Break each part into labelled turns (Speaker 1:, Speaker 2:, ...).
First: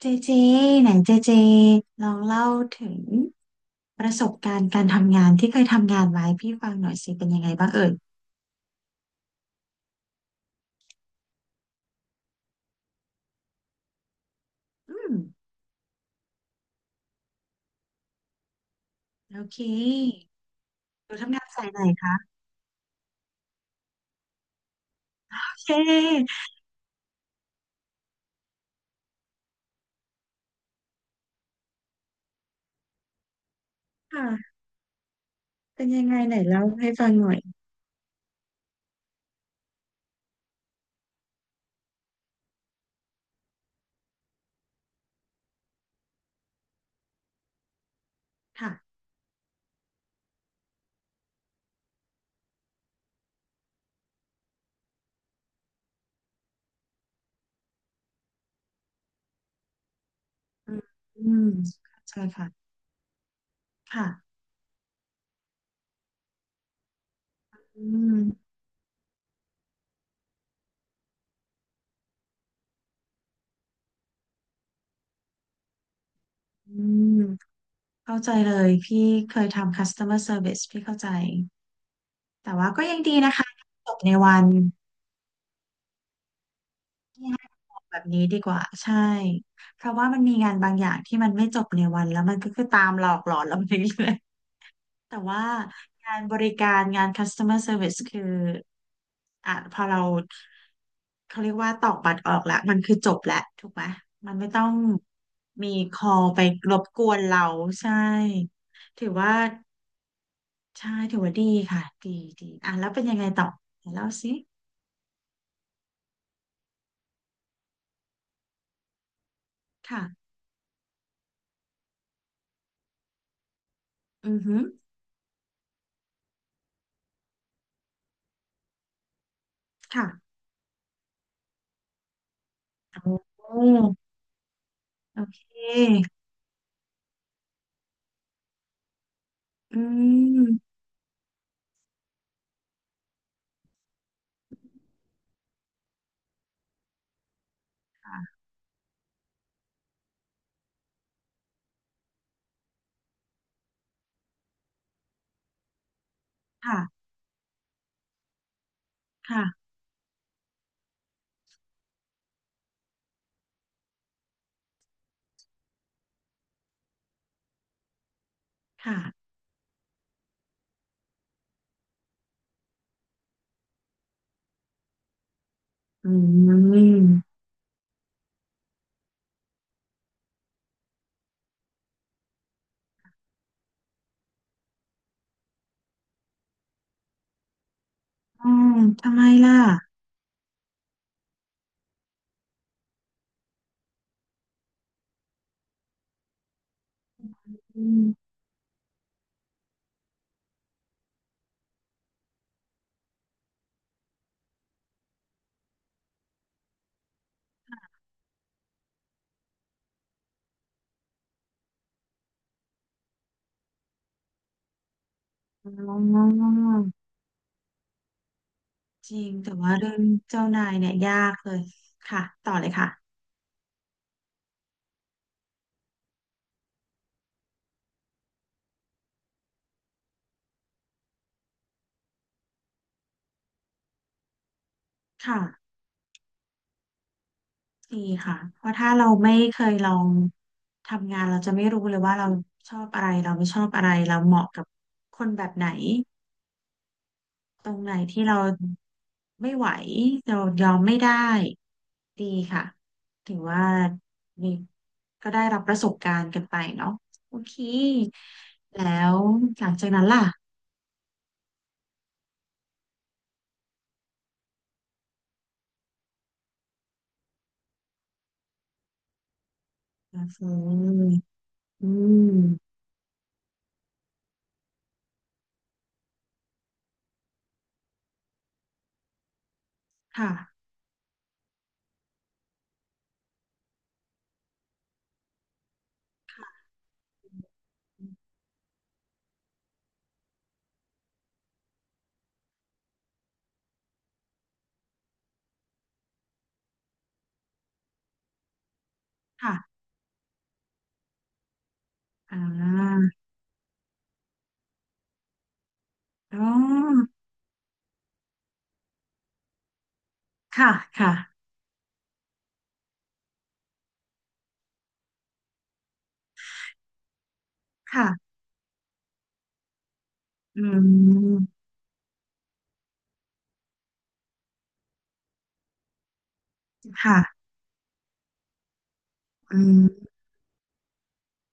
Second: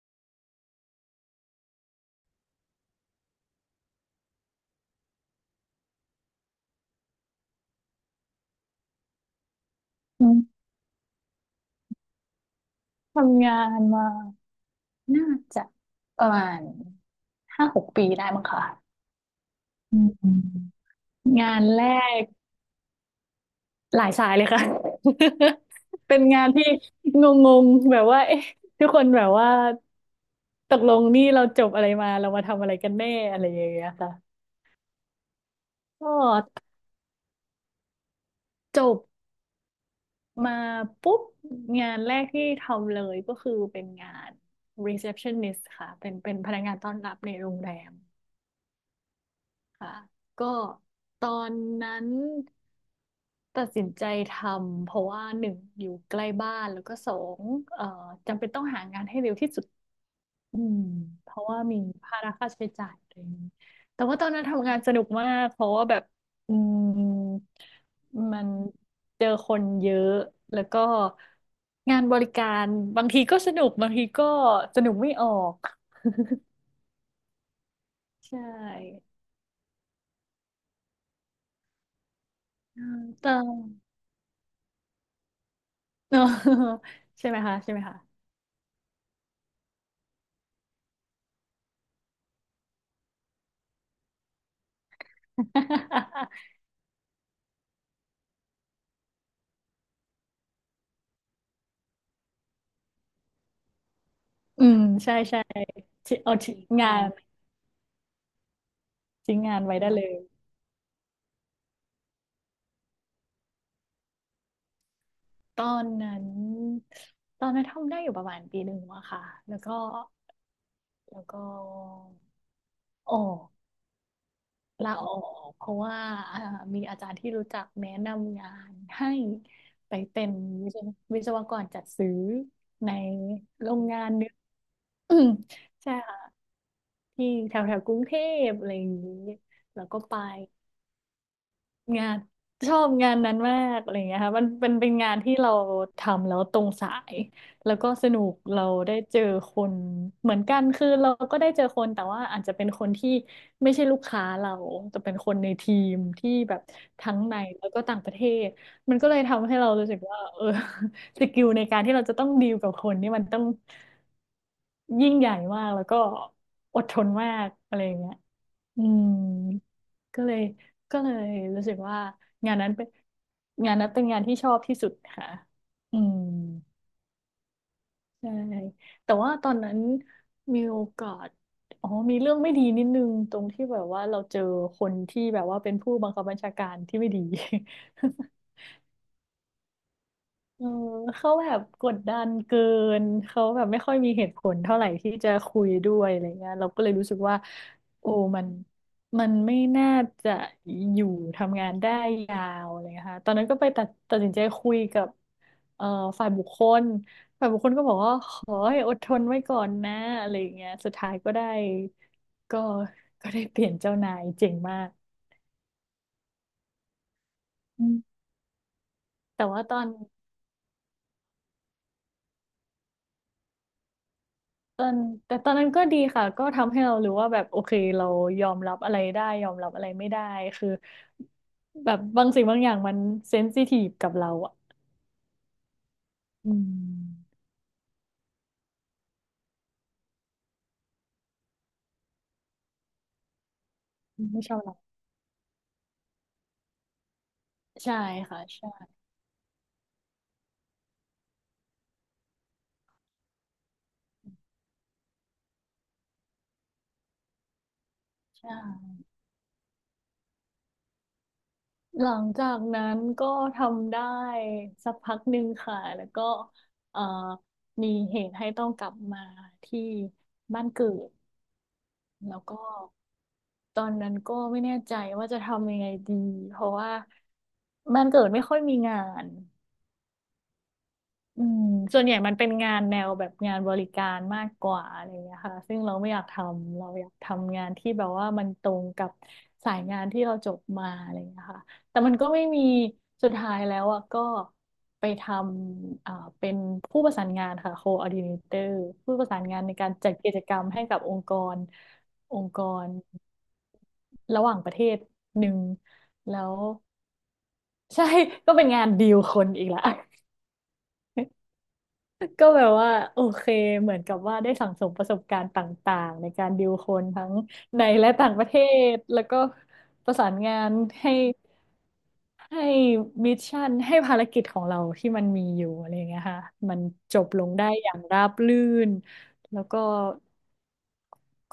Speaker 1: เจเจไหนเจเจลองเล่าถึงประสบการณ์การทำงานที่เคยทำงานไว้พี่ฟังหน่อยสิเป็นยังไงบ้างเอ่ย
Speaker 2: อืมทำงานมา
Speaker 1: อืม
Speaker 2: น่าจะประมาณ5-6 ปีได้มั้งค่ะ
Speaker 1: โอเค
Speaker 2: อืม
Speaker 1: หนูทำงาน
Speaker 2: งาน
Speaker 1: สายไหน
Speaker 2: แร
Speaker 1: คะ
Speaker 2: กหลายสายเลยค่ะ
Speaker 1: โอเ
Speaker 2: เป็น
Speaker 1: ค
Speaker 2: งานที่งงๆแบบว่าเอ๊ะทุกคนแบบว่าตกลงนี่เราจบอะไรมาเรามาทำอะไรกันแน่อะไรอย่างเงี้ยค่ะ
Speaker 1: ค่ะเป็นยัง
Speaker 2: ก็
Speaker 1: ไงไหนเล่าให้ฟังหน่อย
Speaker 2: จบมาปุ๊บงานแรกที่ทำเลยก็คือเป็นงาน receptionist ค่ะเป็นพนักงานต้อนรับในโรงแรม
Speaker 1: ค่ะ
Speaker 2: ค่ะก็ตอนนั้นตัดสินใจทำเพราะว่าหนึ่งอยู่ใกล้บ้านแล้วก็สองเอ่อจำเป็นต้องหางานให้เร็วที่สุดอื
Speaker 1: อื
Speaker 2: ม
Speaker 1: มอื
Speaker 2: เพ
Speaker 1: ม
Speaker 2: ราะว่ามี
Speaker 1: เข้าใจ
Speaker 2: ภาระค่าใช้
Speaker 1: ค่ะ
Speaker 2: จ่ายอะไรอย่างนี้แต่ว่าตอ
Speaker 1: ค่ะ
Speaker 2: นนั้นทำงานสนุกมากเพราะว่าแบบอืม
Speaker 1: อืม
Speaker 2: มันเจอคนเยอะแล้วก็งานบริการบางทีก็สนุกบางทีก็สนุกไม่ออก
Speaker 1: อืมเข้าใจ
Speaker 2: ใช
Speaker 1: เลย
Speaker 2: ่
Speaker 1: พี่เคยทำ customer service พี่เข้าใจแต่ว่า
Speaker 2: อื
Speaker 1: ก็ยั
Speaker 2: ม
Speaker 1: งดี
Speaker 2: แต่
Speaker 1: นะคะจบในวัน ให้
Speaker 2: ใช่ไหมคะ
Speaker 1: บ
Speaker 2: ใช่ไห
Speaker 1: อ
Speaker 2: ม
Speaker 1: กแบ
Speaker 2: คะ
Speaker 1: บนี้ดีกว่าใช่เพราะว่ามันมีงานบางอย่างที่มันไม่จบในวันแล้วมันก็คือตามหลอกหลอนเราไปเรื่อยๆแต่ว่างาน บริการงาน customer service คืออ่ะพอเราเขาเรียกว่าตอกบัตรออกแล้วมันคือจบแล้วถูกไหมมันไม่ต้
Speaker 2: อื
Speaker 1: อง
Speaker 2: มใช่ใช่
Speaker 1: มีคอ
Speaker 2: ที่
Speaker 1: ล
Speaker 2: เอา
Speaker 1: ไป
Speaker 2: ทิ้ง
Speaker 1: รบ
Speaker 2: งา
Speaker 1: ก
Speaker 2: น
Speaker 1: วนเราใช่ถือว่า
Speaker 2: ทิ้งงานไว้ได้เลย
Speaker 1: ใช่ถือว่าดีค่ะดีดีอ่ะแล้วเป็นยังไงต่อไหนเล่าสิ
Speaker 2: ตอนนั้นตอนนั้นทำได้อยู่ประมาณ1 ปีอะค่ะแล้วก็
Speaker 1: ค่ะ
Speaker 2: แล้วก็ออก
Speaker 1: อือฮึ
Speaker 2: ลาออกเพราะว่าอ่ามีอาจารย์ที่รู้จักแนะนำงานให้ไปเป็
Speaker 1: ค่ะ
Speaker 2: นวิศววิศวกรจัดซื้อใน
Speaker 1: โอ้
Speaker 2: โรงงานหนึง อื
Speaker 1: โอ
Speaker 2: ม
Speaker 1: เค
Speaker 2: ใช่ค่ะที่แถวแถวกรุงเทพอะไรอย่างนี้
Speaker 1: อื
Speaker 2: แล้วก็ไป
Speaker 1: ม
Speaker 2: งานชอบงานนั้นมากอะไรอย่างเงี้ยค่ะมันเป็นงานที่เราทำแล้วตรงสายแล้วก็สนุก
Speaker 1: ค่ะ
Speaker 2: เราได้เจอคนเหมือนกันคือเราก็ได้เจอคนแต่ว่าอาจจะเป็นคนที่ไม่ใช่ลูกค้าเราแต่เป็นคนในทีมที่แบบ
Speaker 1: ค่
Speaker 2: ทั้งในแล้วก็ต่างประเทศมันก็เลย
Speaker 1: ะ
Speaker 2: ทำให้เรารู้สึกว่าเออ สกิลในการที่เราจะต้องดีลกับคนนี่มันต้องยิ่งใหญ่มากแล้วก็อดทนมากอะไรอย่างเงี้ย อื
Speaker 1: ค่ะ
Speaker 2: มก็เลยก็เลยรู้สึกว่างานนั้นเป็นงานนั้นเป็นงานที่ชอบที่สุดค่ะอื
Speaker 1: อื
Speaker 2: ม
Speaker 1: ม
Speaker 2: ใช่แต่ว่าตอนนั้นมีโอกาสอ๋อมีเรื่องไม่ดีนิดนึงตรงที่แบบว่าเราเจอคนที่แบบว่าเป็นผู้บังคับบัญชาการที่ไม่ดี
Speaker 1: อืมทำไมล่ะ
Speaker 2: เออเขาแบบกดดันเกินเขาแบบไม่ค่อยมีเหตุผลเท่าไหร่ที่จะคุยด้วยอะไรเงี้ยเราก็เลยรู้สึกว่า
Speaker 1: อื
Speaker 2: โอ้
Speaker 1: ม
Speaker 2: มันมันไม่น่าจะอยู่ทำงานได้ยาวอะไรเลยค่ะตอนนั้นก็ไปตัดสินใจคุยกับเอ่อฝ่ายบุคคลฝ่ายบุคคลก็บอกว่าขอให้อดทนไว้ก่อนนะอะไรเงี้ยสุดท้ายก็ได้ก็ก็ได้เปลี่ยนเจ้านายเจ๋งมาก
Speaker 1: อ๋อ
Speaker 2: อืม
Speaker 1: จริง
Speaker 2: แต่
Speaker 1: แต่
Speaker 2: ว่า
Speaker 1: ว่า
Speaker 2: ตอน
Speaker 1: เรื่องเจ้านายเนี่ยยากเลยค่ะต่อเลยค่ะ
Speaker 2: ตอนแต่ตอนนั้นก็ดีค่ะก็ทำให้เรารู้ว่าแบบโอเคเรายอมรับอะไรได้ยอมรับอะไรไม่ได้คือแบบบางสิ่งบางอย่างมันเซนซิทีฟกับเราอ่ะ
Speaker 1: ค่ะ
Speaker 2: อืม
Speaker 1: ดีค่ะเพราะถ้าเราไม่เคยลองทำงานเราจะไม่รู้เลยว่าเราชอบอะไรเราไม่ชอบอะไรเราเห
Speaker 2: ไม่
Speaker 1: มาะ
Speaker 2: ชอ
Speaker 1: กั
Speaker 2: บ
Speaker 1: บ
Speaker 2: เรา
Speaker 1: คนแบบไหน ตรงไหน
Speaker 2: ใช่
Speaker 1: ที่เรา
Speaker 2: ค่ะใช่
Speaker 1: ไม่ไหวเรายอมไม่ได้ดีค่ะถือว่ามีก็ได้รับประสบการณ์กันไปเนาะโอเค
Speaker 2: ใช่
Speaker 1: แล้วหลังจากนั้นล่ะ
Speaker 2: หลังจากนั้นก็ทำได้สักพักหนึ่งค่ะแล้วก็เอ่อมีเหตุให้ต้องกลับมาที่
Speaker 1: ก็คื
Speaker 2: บ้านเกิ
Speaker 1: อ
Speaker 2: ด
Speaker 1: อื
Speaker 2: แล้วก็
Speaker 1: ม
Speaker 2: ตอนนั้นก็ไม่แน่ใจว่าจะทำยังไงดีเพราะว่าบ้านเกิดไม่ค่อยมีงาน
Speaker 1: ค่ะ
Speaker 2: อืมส่วนใหญ่มันเป็นงานแนวแบบงานบริการมากกว่าอะไรอย่างเงี้ยค่ะซึ่งเราไม่อยากทำเราอยากทำงานที่แบบว่ามันตรงกับสายงานที่เราจบมาอะไรอย่างเงี้ยค่ะแต่มันก็ไม่มีสุดท้ายแล้วอ่ะก็ไปทำเป็นผู้ประสานงานค่ะ coordinator ผู้ประสาน
Speaker 1: ค่ะ
Speaker 2: งานในการจัดกิจกรรมให้กับองค์กรอ
Speaker 1: อ่
Speaker 2: งค์กร
Speaker 1: า
Speaker 2: ระหว่างประเทศหนึ่ง
Speaker 1: อ๋
Speaker 2: แล้
Speaker 1: อ
Speaker 2: วใช่ ก็เป็นงานดีลคนอีกละ
Speaker 1: ค่ะค่ะ
Speaker 2: ก็แบบว่าโอเคเหมือนกับว่าได้สั่งสมประสบการณ์ต่างๆในการดีลคนทั้งในและต่า
Speaker 1: ค่ะ
Speaker 2: งประเทศแล้วก็ประสานงา
Speaker 1: อื
Speaker 2: นให้
Speaker 1: ม
Speaker 2: ให้มิชชั่นให้ภารกิจของเราที่มันมีอยู่อะไรอย่างเงี้ยค่ะมันจ
Speaker 1: ค่ะ
Speaker 2: บลงได้อย่างราบรื่น
Speaker 1: อื
Speaker 2: แล้วก็
Speaker 1: ม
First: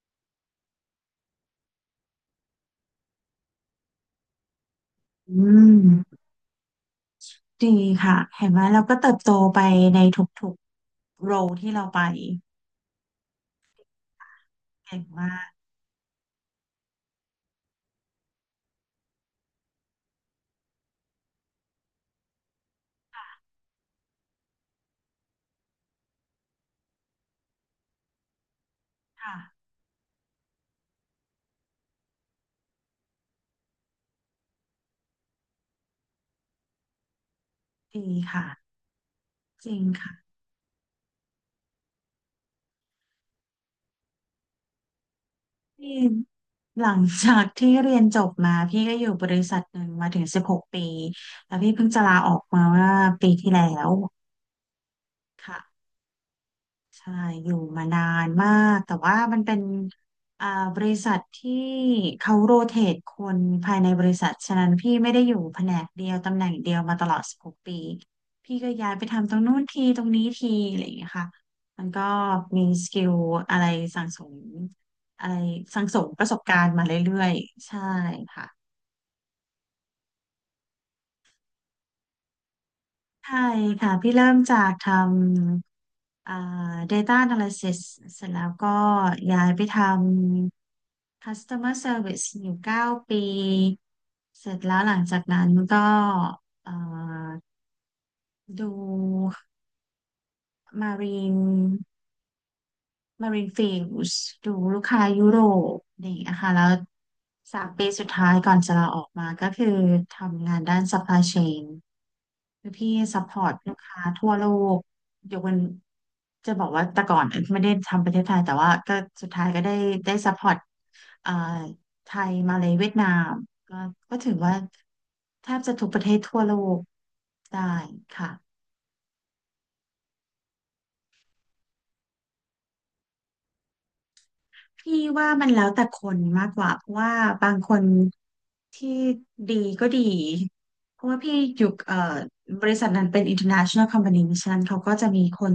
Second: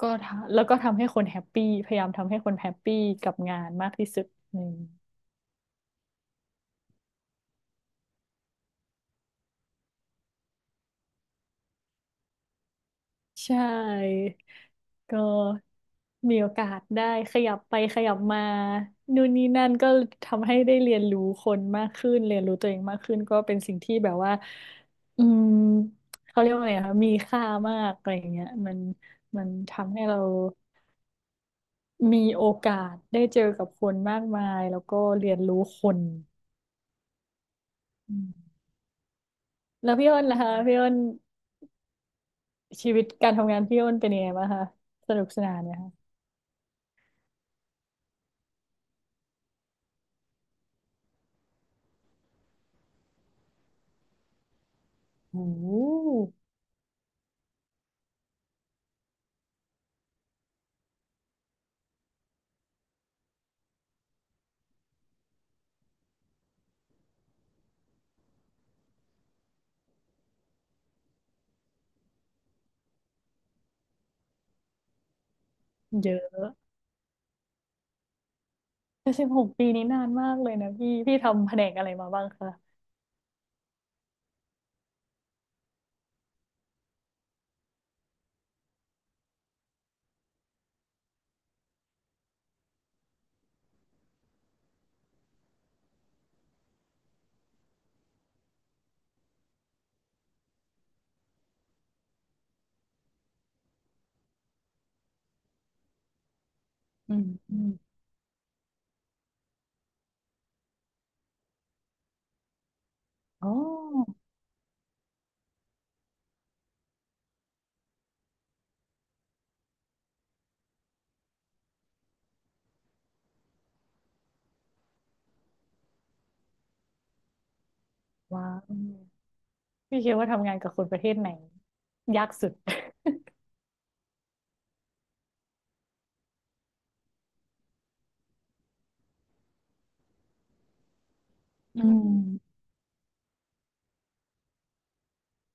Speaker 2: ก็ทำแล้วก็ทำให้คนแฮปปี้พยายามทำให้คนแฮปปี้กับงานมากที่สุดอืม
Speaker 1: อืมดีค่ะเห็นไหมเราก็เติบโตไปในทุกๆโรที่เราไป
Speaker 2: ใช่
Speaker 1: เก่ง
Speaker 2: ก็
Speaker 1: มาก
Speaker 2: มีโอกาสได้ขยับไปขยับมานู่นนี่นั่นก็ทำให้ได้เรียนรู้คนมากขึ้นเรียนรู้ตัวเองมากขึ้นก็เป็นสิ่งที่แบบว่าอืมเขาเรียกว่าไงคะมีค่ามากอะไรอย่างเงี้ย
Speaker 1: ค่ะ
Speaker 2: มันทำให้เรามีโอกาสได้เจอกับคนมากมายแล้วก็เรียนรู้คน
Speaker 1: ดี
Speaker 2: อืม
Speaker 1: ค่ะจริง
Speaker 2: แล้วพี่
Speaker 1: ค่ะ
Speaker 2: อ้นล่ะคะพี่อ้นชีวิตการทำงานพี่อ้นเป็นยังไงบ้างคะสนุกสนานไหม
Speaker 1: พี่
Speaker 2: คะ
Speaker 1: หลังจากที่เรียนจบมาพี่ก็อยู่บริษัทหนึ่งมาถึงสิบหกปีแล้วพี่เพิ่งจะลาออกมาเมื่อปีที่แล้ว
Speaker 2: โอ
Speaker 1: ค่ะ
Speaker 2: ื
Speaker 1: ใช่อยู่มานานมากแต่ว่ามันเป็นอ่าบริษัทที่เขาโรเตทคนภายในบริษัทฉะนั้นพี่ไม่ได้อยู่แผนกเดียวตำแหน่งเดียวมาตลอดสิบหกปีพี่ก็ย้ายไปทำตรงนู้นทีตรงนี้ทีอะไรอย่างเงี้ยค่ะมันก็มีสกิลอะไรสั่งสมอะไร
Speaker 2: เย
Speaker 1: ประสบ
Speaker 2: อะ
Speaker 1: การณ์มาเรื่อยๆใช่ค่ะ
Speaker 2: แต่16 ปีนี้นานมากเลยนะพี่พี่ทำแผนกอะไรมาบ้างคะ
Speaker 1: ใช่ค่ะพี่เริ่มจากทำData Analysis เสร็จแล้วก็ย้ายไปท customer service อยู่9 ปีเสร็จแล้วหลังจากนั้นก็เอ่อดู marine Marine Fields ดูลูกค้ายุโรปนี่นะคะแล้ว
Speaker 2: อืมอื
Speaker 1: สา
Speaker 2: ม
Speaker 1: มปีสุดท้ายก่อนจะลาออกมาก็คือทำงานด้าน supply chain คือพี่ซัพพอ
Speaker 2: อ๋อ
Speaker 1: ร์ตลูกค้าทั่วโลกยกเว้นจะบอกว่าแต่ก่อนไม่ได้ทำประเทศไทยแต่ว่าก็สุดท้ายก็ได้ซัพพอร์ตเอ่อไทยมาเลเวียดนามก็ก็ถือว่าแทบจะทุกประเทศทั่วโลกได้
Speaker 2: ว้า
Speaker 1: ค่ะ
Speaker 2: วพี่คิดว่าทำงานกับคนประเทศไหนยากสุด
Speaker 1: พี่ว่ามันแล้วแต่คนมากกว่าเพราะว่าบางคนที่ดีก็ดีเพราะว่าพี่อยู่
Speaker 2: อืม
Speaker 1: บริษัทนั้นเป็น international company เพราะฉะนั้นเขาก็จะมีคน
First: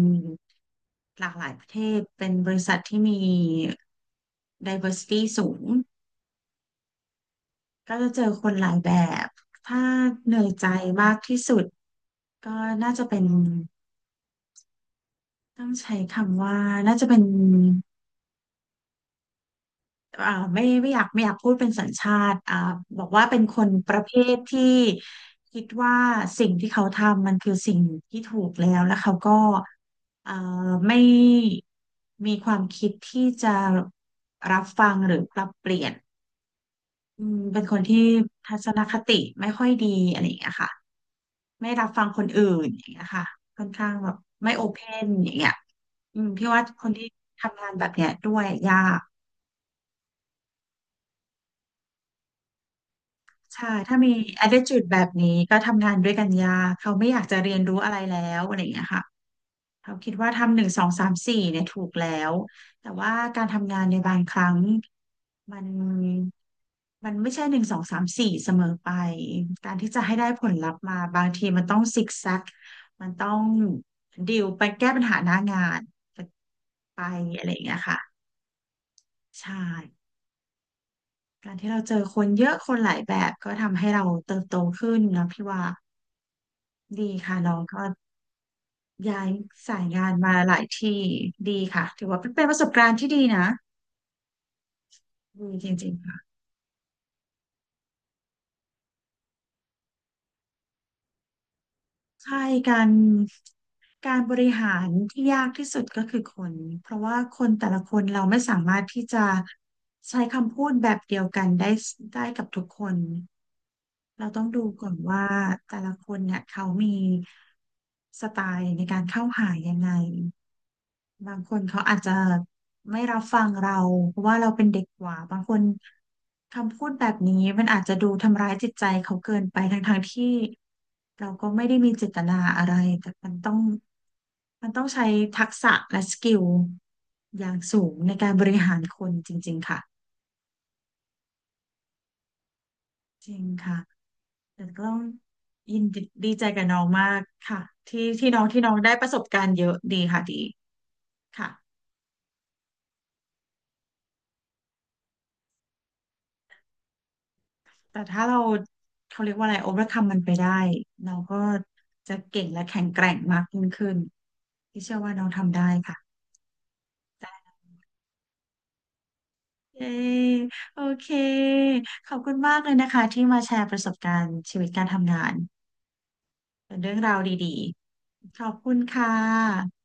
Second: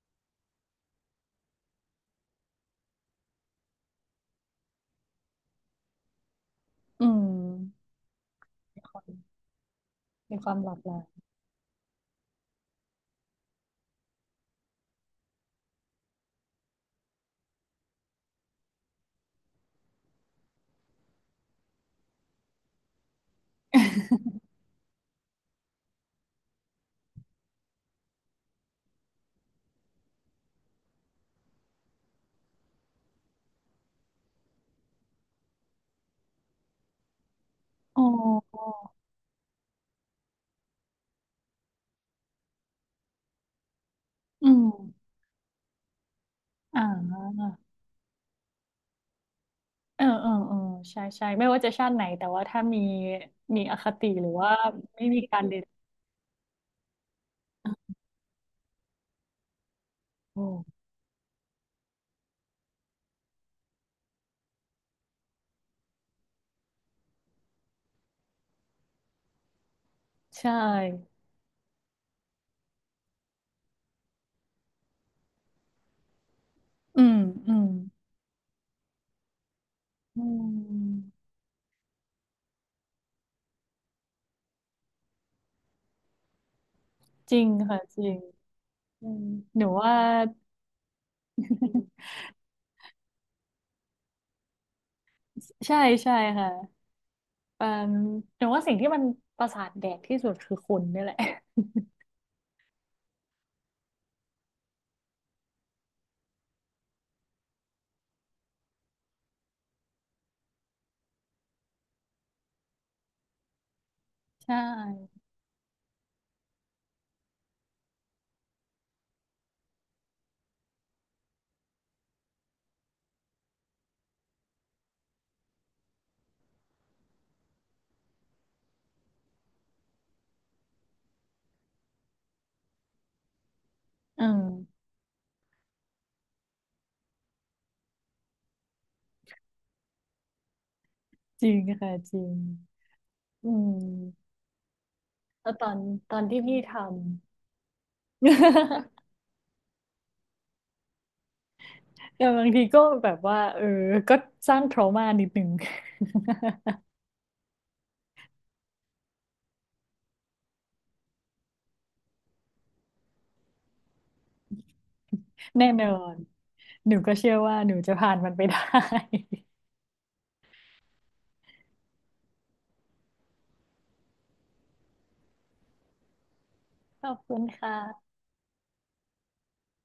Speaker 1: หลากหลายประเทศเป็นบริษัทที่มี diversity สูง
Speaker 2: อืม
Speaker 1: ก็จะเจอคนหลาย
Speaker 2: มี
Speaker 1: แบ
Speaker 2: ความ
Speaker 1: บถ้าเห
Speaker 2: มี
Speaker 1: นื่อ
Speaker 2: ค
Speaker 1: ย
Speaker 2: วาม
Speaker 1: ใจ
Speaker 2: หลากหลาย
Speaker 1: มากที่สุดก็น่าจะเป็นต้องใช้คำว่าน่าจะเป็น อ่าไม่ไม่อยากพูดเป็นสัญชาติบอกว่าเป็นคนประเภท ที่คิดว่าสิ่งที่เขาทำมันคือสิ่งที่ถูกแล้วแล้วเขาก็เอ่อไม่มีความคิดที่จะรับฟังหรือปรับเปลี่ยนอืมเป็นคนที่
Speaker 2: อ๋
Speaker 1: ทัศ
Speaker 2: อ
Speaker 1: นคติไม่ค่อยดีอะไรอย่างเงี้ยค่ะไม่รับฟังคนอื่นอย่างเงี้ยค่ะค่อนข้างแบบ
Speaker 2: อื
Speaker 1: ไม่โอ
Speaker 2: ม
Speaker 1: เพนอย่างเงี้ยอืมพี่ว่าค
Speaker 2: อ่า
Speaker 1: นที่ทำงานแบบเนี้ยด้วยยาก
Speaker 2: เออเออเออใช่ใช่ไม่ว่าจะชาติไหนแต่ว่าถ้ามี มี
Speaker 1: ใช่
Speaker 2: อค
Speaker 1: ถ้า
Speaker 2: ติ
Speaker 1: มี
Speaker 2: หรือว่า
Speaker 1: attitude แบ
Speaker 2: ไม่
Speaker 1: บ
Speaker 2: มี
Speaker 1: นี้
Speaker 2: การ
Speaker 1: ก็
Speaker 2: เรียน
Speaker 1: ทำงานด้วยกันยากเขาไม่อยากจะเรียนรู้อะไรแล้วอะไรอย่างเงี้ยค่ะ เขาคิดว่า
Speaker 2: โอ
Speaker 1: ทำหนึ่งส
Speaker 2: ้
Speaker 1: องสามสี่เนี่ยถูกแล้ว แต่ว่าการทำงานในบางครั้งมันมันไม่ใช่หนึ่งสองสามสี่เสมอไป การที่จะให้ได้ผ
Speaker 2: ใช่
Speaker 1: ลลัพธ์มาบางทีมันต้องซิกแซกมันต้องดิวไปแก้ปัญหาหน้างานไป
Speaker 2: อืม
Speaker 1: อะไร
Speaker 2: อื
Speaker 1: อย่าง
Speaker 2: ม
Speaker 1: เงี้ยค่ะ ใช่
Speaker 2: อืม
Speaker 1: การที่เราเจอคนเยอะคนหลายแบบก็ทำให้เราเติบโตขึ้นนะพี่ว่าดี
Speaker 2: จ
Speaker 1: ค่ะ
Speaker 2: ริง
Speaker 1: น้อง
Speaker 2: ค่ะ
Speaker 1: ก็
Speaker 2: จริงอื
Speaker 1: ย้า
Speaker 2: ม
Speaker 1: ย
Speaker 2: หนู
Speaker 1: สาย
Speaker 2: ว่า
Speaker 1: งานมาหลายที่ดีค่ะถือว่าเป็นประสบการณ์ที่ดีนะดีจ
Speaker 2: ใช่
Speaker 1: ริงๆ
Speaker 2: ใช่
Speaker 1: ค่ะ
Speaker 2: ค่ะเอ่มหนูว่าสิ่งที่มันประสาทแดกที่สุดคือคนนี่แหละ
Speaker 1: ใช่การการบริหารที่ยากที่สุดก็คือคนเพราะว่าคนแต่ละคนเราไม่สามารถที่จะใช้คำพูดแบบเดียวกันได้ได้กับทุกคนเราต้อ ง
Speaker 2: ใช่
Speaker 1: ดูก่อนว่าแต่ละคนเนี่ยเขามีสไตล์ในการเข้าหายังไง บางคนเขาอาจจะไม่รับฟังเราเพราะว่าเราเป็นเด็กกว่าบางคนคำพูดแบบนี้มันอาจจะดูทำร้ายจิตใจเขาเกินไปทั้งๆที่เราก็ไม่ได้มีเจตนาอะไรแต่มันต้อง
Speaker 2: อืม
Speaker 1: มันต้องใช้ทักษะและสกิลอย่างสูงในการบริหารคนจริงๆค่ะ
Speaker 2: จริงค่ะจริง
Speaker 1: จริง
Speaker 2: อื
Speaker 1: ค่ะ
Speaker 2: ม
Speaker 1: แต่ก็ต้อง
Speaker 2: แล้วตอ
Speaker 1: ยิ
Speaker 2: น
Speaker 1: นดีดี
Speaker 2: ที่
Speaker 1: ใจ
Speaker 2: พี่
Speaker 1: กับ
Speaker 2: ท
Speaker 1: น้องมากค่ะที่
Speaker 2: ำ
Speaker 1: ที่น้องที่น้อง ได้ประสบการณ์เยอะดีค่ะดีค่ะ
Speaker 2: แต่บางทีก็แบบว่าเออก็สร้าง trauma นิดหนึ่ง
Speaker 1: แต่ถ้าเราเขาเรียกว่าอะไร overcome มันไปได้ เราก็จะเก่งและแข็งแกร่งมากยิ่งขึ้น ที่เชื่อว่าน้องทำ ได้
Speaker 2: แน่นอ
Speaker 1: ค่ะ
Speaker 2: น หนูก็เชื่อว่าหนูจะผ่านมันไปได้
Speaker 1: เย้โอเค ขอบคุณมากเลยนะคะที่มาแชร์ประสบการณ์ชีวิตการทำงานเป็นเรื่อง
Speaker 2: ขอ
Speaker 1: รา
Speaker 2: บ
Speaker 1: ว
Speaker 2: คุณ
Speaker 1: ดี
Speaker 2: ค่ะ
Speaker 1: ๆ ขอบคุณค่ะ